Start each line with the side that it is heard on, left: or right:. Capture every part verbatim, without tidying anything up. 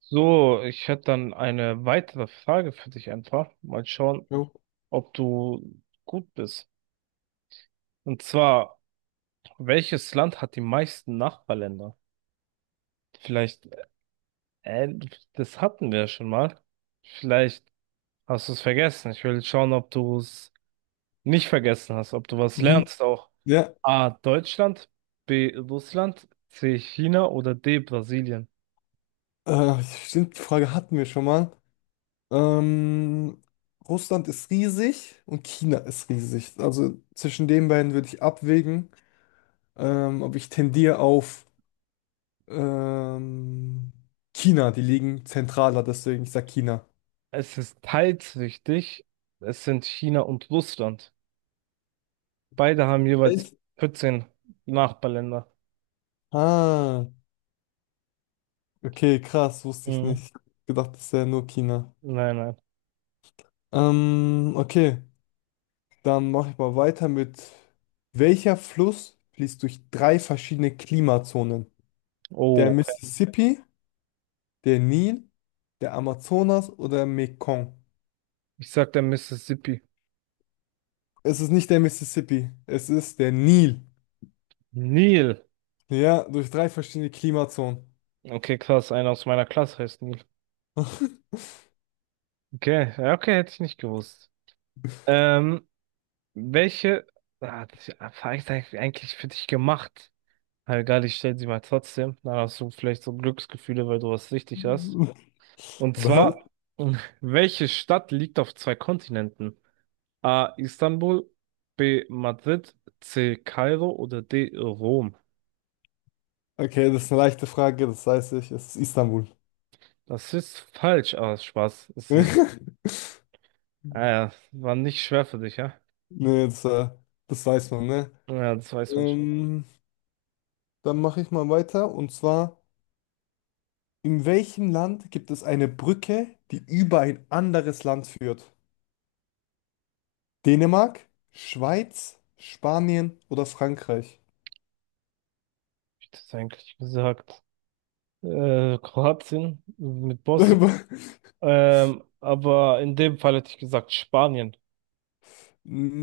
right: So, ich hätte dann eine weitere Frage für dich einfach. Mal schauen,
left: Jo.
right: ob du gut bist. Und zwar, welches Land hat die meisten Nachbarländer? Vielleicht, äh, das hatten wir ja schon mal. Vielleicht hast du es vergessen. Ich will schauen, ob du es nicht vergessen hast, ob du was
left: Mhm.
right: lernst auch.
left: Ja,
right: A. Deutschland, B. Russland, C. China oder D. Brasilien.
left: äh, stimmt, die Frage hatten wir schon mal. Ähm, Russland ist riesig und China ist riesig. Also zwischen den beiden würde ich abwägen, ähm, ob ich tendiere auf ähm, China. Die liegen zentraler, deswegen ich sage China.
right: Es ist teils richtig. Es sind China und Russland. Beide haben jeweils
left: Echt?
right: vierzehn Nachbarländer.
left: Ah, okay, krass, wusste ich
right: Mhm.
left: nicht. Ich gedacht, das wäre nur China.
right: Nein, nein.
left: Ähm, okay, dann mache ich mal weiter mit: Welcher Fluss fließt durch drei verschiedene Klimazonen?
right: Oh,
left: Der
right: okay.
left: Mississippi, der Nil, der Amazonas oder Mekong?
right: Ich sag der Mississippi.
left: Es ist nicht der Mississippi, es ist der Nil.
right: Nil.
left: Ja, durch drei verschiedene Klimazonen.
right: Okay, krass. Einer aus meiner Klasse heißt Nil. Okay, ja, okay, hätte ich nicht gewusst. Ähm, welche ah, die Frage ist eigentlich eigentlich für dich gemacht? Na egal, ich stell sie mal trotzdem. Dann hast du vielleicht so Glücksgefühle, weil du was richtig hast. Und
left: Was?
right: zwar, welche Stadt liegt auf zwei Kontinenten? A. Istanbul, B. Madrid, C. Kairo oder D. Rom.
left: Okay, das ist eine leichte Frage, das weiß ich. Es ist Istanbul.
right: Das ist falsch, aber Spaß. Das ist, äh, war nicht schwer für dich, ja?
left: Nee, das, äh, das weiß man, ne?
right: Ja, das weiß man schon. Hab
left: Ähm, dann mache ich mal weiter. Und zwar, in welchem Land gibt es eine Brücke, die über ein anderes Land führt? Dänemark, Schweiz, Spanien oder Frankreich?
right: ich das eigentlich gesagt? Äh, Kroatien mit Bosnien. Ähm, aber in dem Fall hätte ich gesagt Spanien.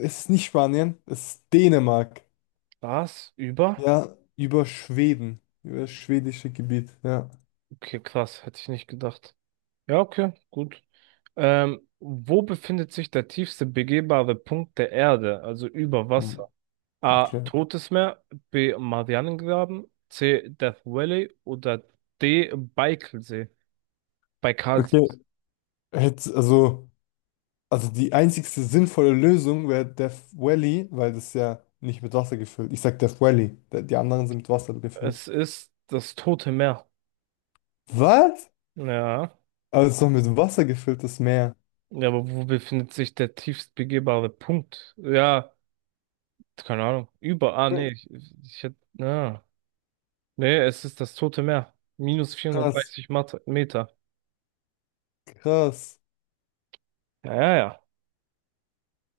left: Es ist nicht Spanien, es ist Dänemark.
right: Was? Über?
left: Ja, über Schweden, über das schwedische Gebiet, ja.
right: Okay, krass, hätte ich nicht gedacht. Ja, okay, gut. Ähm, wo befindet sich der tiefste begehbare Punkt der Erde? Also über
left: Hm,
right: Wasser? A.
left: okay.
right: Totes Meer. B. Marianengraben. C. Death Valley. Oder D. Baikalsee. Baikalsee.
left: Okay. Hätte, also, also die einzigste sinnvolle Lösung wäre Death Valley, weil das ist ja nicht mit Wasser gefüllt. Ich sag Death Valley, da- die anderen sind mit Wasser gefüllt.
right: Es ist das Tote Meer.
left: Was?
right: Ja.
left: Also es ist doch mit Wasser gefülltes Meer.
right: Ja, aber wo befindet sich der tiefst begehbare Punkt? Ja, keine Ahnung. Über. Ah, nee.
left: Hm.
right: Ich, ich hätte. Ja. Nee, es ist das Tote Meer. Minus
left: Krass,
right: vierhundertdreißig Mat- Meter.
left: krass.
right: Ja, ja, ja.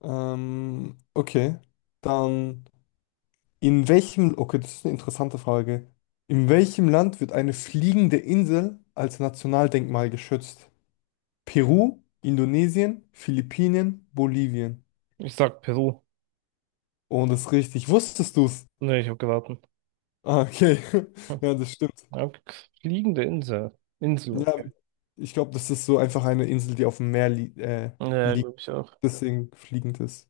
left: Ähm, okay. Dann. In welchem, okay, das ist eine interessante Frage. In welchem Land wird eine fliegende Insel als Nationaldenkmal geschützt? Peru, Indonesien, Philippinen, Bolivien.
right: Ich sag Peru.
left: Oh, das ist richtig. Wusstest du's?
right: Nee, ich hab geraten.
left: Ah, okay.
right: Hm.
left: Ja, das stimmt.
right: Ja, Fliegende Insel. Insel,
left: Ja,
right: okay.
left: ich glaube, das ist so einfach eine Insel, die auf dem Meer li äh,
right: Ja,
left: liegt,
right: glaube ich auch.
left: deswegen fliegend ist.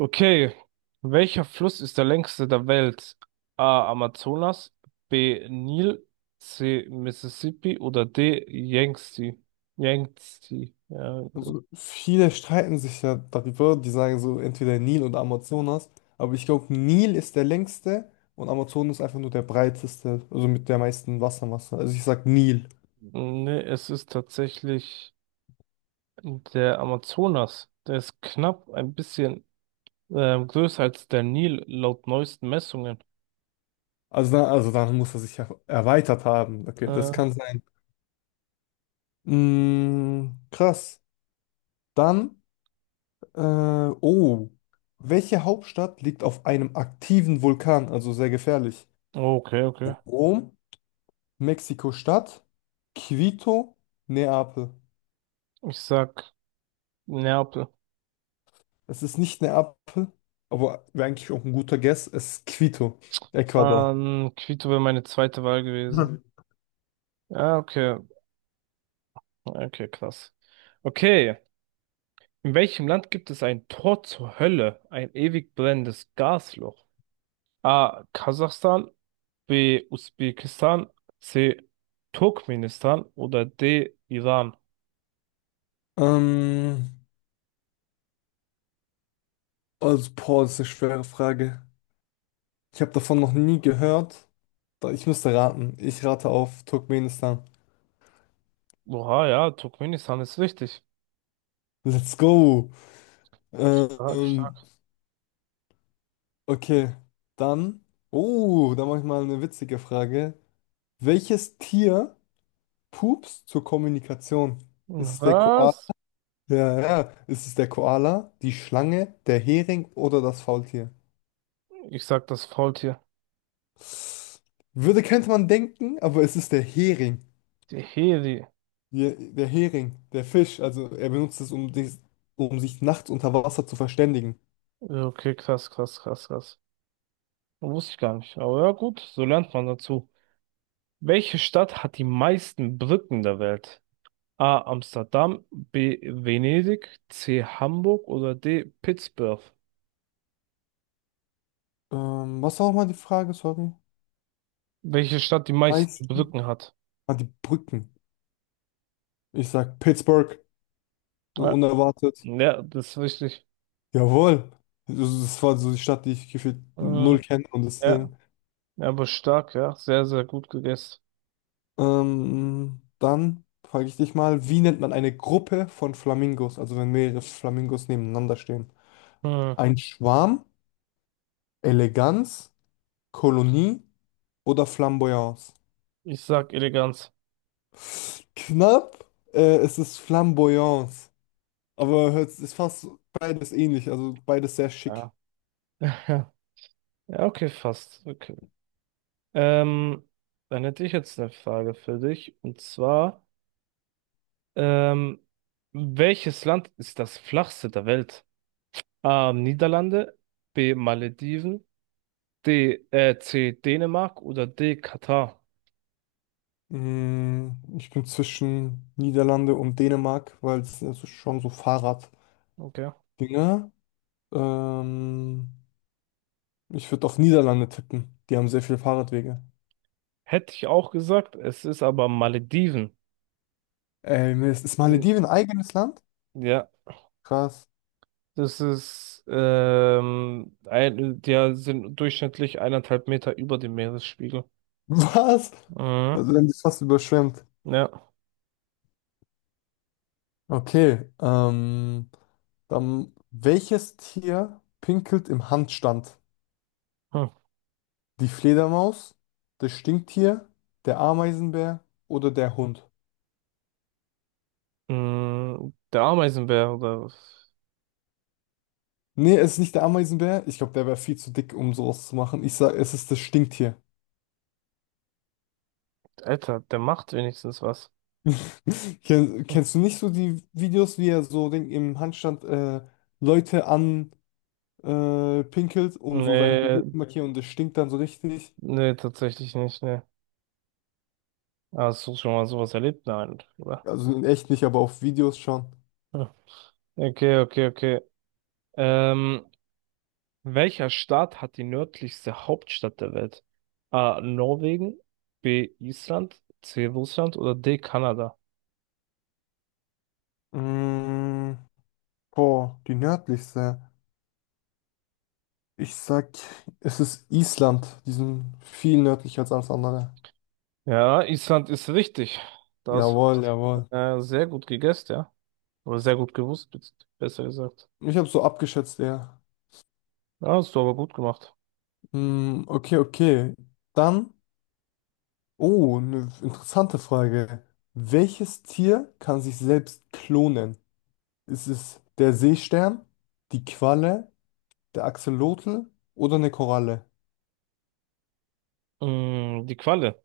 right: Okay, welcher Fluss ist der längste der Welt? A. Amazonas, B. Nil, C. Mississippi oder D. Yangtze? Yangtze, ja. So.
left: Also viele streiten sich ja darüber, die sagen so entweder Nil oder Amazonas, aber ich glaube, Nil ist der längste und Amazonas ist einfach nur der breiteste, also mit der meisten Wassermasse. Also ich sag Nil.
right: Nee, es ist tatsächlich der Amazonas. Der ist knapp ein bisschen ähm, größer als der Nil laut neuesten Messungen.
left: Also dann, also dann muss er sich ja erweitert haben. Okay,
right: Äh,
left: das kann sein. Mm, krass. Dann, äh, oh, welche Hauptstadt liegt auf einem aktiven Vulkan, also sehr gefährlich?
right: okay, okay.
left: Rom, Mexiko-Stadt, Quito, Neapel.
right: Ich sag Neapel.
left: Es ist nicht Neapel, aber wäre eigentlich auch ein guter Guess. Es ist Quito, Ecuador.
right: Mann, Quito wäre meine zweite Wahl gewesen.
left: Hm.
right: Ja, okay. Okay, krass. Okay. In welchem Land gibt es ein Tor zur Hölle, ein ewig brennendes Gasloch? A. Kasachstan, B. Usbekistan, C. Turkmenistan oder D. Iran?
left: Ähm, also, boah, das ist eine schwere Frage. Ich habe davon noch nie gehört. Da- Ich müsste raten. Ich rate auf Turkmenistan.
right: Oha, ja, Turkmenistan ist richtig.
left: Let's go.
right: Stark, stark.
left: Ähm, okay, dann. Oh, da mache ich mal eine witzige Frage. Welches Tier pupst zur Kommunikation? Ist es der Koala?
right: Was?
left: Ja, ja. Ist es der Koala, die Schlange, der Hering oder das Faultier?
right: Ich sag das Faultier.
left: Würde, könnte man denken, aber es ist der Hering.
right: Teheri.
left: Der, der Hering, der Fisch. Also er benutzt es, um, dich- um sich nachts unter Wasser zu verständigen.
right: Okay, krass, krass, krass, krass. Wusste ich gar nicht. Aber ja, gut, so lernt man dazu. Welche Stadt hat die meisten Brücken der Welt? A. Amsterdam, B. Venedig, C. Hamburg oder D. Pittsburgh.
left: Ähm, was war nochmal die Frage? Sorry.
right: Welche Stadt die
left: Eis.
right: meisten Brücken hat.
left: Ah, die Brücken. Ich sag Pittsburgh. So
right: Ja,
left: unerwartet.
right: ja, das ist richtig.
left: Jawohl. Das das war so die Stadt, die ich gefühlt null
right: Mhm.
left: kenne und
right: Ja,
left: deswegen.
right: ja, aber stark, ja. Sehr, sehr gut gegessen.
left: Ähm, dann frage ich dich mal, wie nennt man eine Gruppe von Flamingos? Also wenn mehrere Flamingos nebeneinander stehen.
right: Hm.
left: Ein Schwarm, Eleganz, Kolonie oder Flamboyance?
right: Ich sag Eleganz.
left: Knapp, äh, es ist Flamboyance. Aber es ist fast beides ähnlich, also beides sehr schick.
right: Ja. Ja, okay, fast. Okay. Ähm, dann hätte ich jetzt eine Frage für dich. Und zwar, ähm, welches Land ist das flachste der Welt? A. Niederlande, B. Malediven, D, äh, C, Dänemark oder D, Katar.
left: Mm, ich bin zwischen Niederlande und Dänemark, weil es ist schon so Fahrraddinger.
right: Okay.
left: Ähm, ich würde auf Niederlande tippen. Die haben sehr viele Fahrradwege.
right: Hätte ich auch gesagt, es ist aber Malediven.
left: Ey, Mist. Ist
right: Sind,
left: Malediven ein eigenes Land?
right: ja,
left: Krass.
right: das ist, ähm, ein, die sind durchschnittlich eineinhalb Meter über dem Meeresspiegel.
left: Was?
right: Mhm.
left: Also, dann ist fast überschwemmt.
right: Ja.
left: Okay, ähm, dann welches Tier pinkelt im Handstand?
right: Hm.
left: Die Fledermaus, das Stinktier, der Ameisenbär oder der Hund?
right: Mm, der Ameisenbär oder, was?
left: Nee, es ist nicht der Ameisenbär. Ich glaube, der wäre viel zu dick, um sowas zu machen. Ich sag, es ist das Stinktier.
right: Alter, der macht wenigstens was.
left: Ken
right: Hm.
left: kennst du nicht so die Videos, wie er so den, im Handstand äh, Leute an äh, pinkelt, um so sein Revier
right: Nee,
left: zu markieren und das stinkt dann so richtig?
right: nee, tatsächlich nicht, nee. Hast du schon mal sowas erlebt? Nein, oder?
left: Also in echt nicht, aber auf Videos schon.
right: Hm. Okay, okay, okay. Ähm, Welcher Staat hat die nördlichste Hauptstadt der Welt? A. Norwegen, B. Island, C. Russland oder D. Kanada?
left: Mm. Boah, die nördlichste. Ich sag, es ist Island. Die sind viel nördlicher als alles andere.
right: Ja, Island ist richtig. Da hast du
left: Jawohl,
right: recht.
left: jawohl.
right: Äh, sehr gut gegessen, ja. Oder sehr gut gewusst, be- besser gesagt.
left: Ich habe so abgeschätzt, ja.
right: Ja, hast du aber gut gemacht.
left: Hm, okay, okay. Dann, oh, eine interessante Frage. Welches Tier kann sich selbst klonen? Ist es der Seestern, die Qualle, der Axolotl oder eine Koralle?
right: Mm, die Qualle.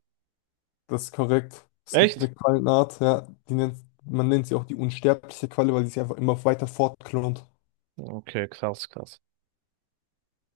left: Das ist korrekt. Es gibt
right: Echt?
left: eine Quallenart, ja, die nennt, man nennt sie auch die unsterbliche Qualle, weil sie sich einfach immer weiter fortklont.
right: Okay, krass, krass.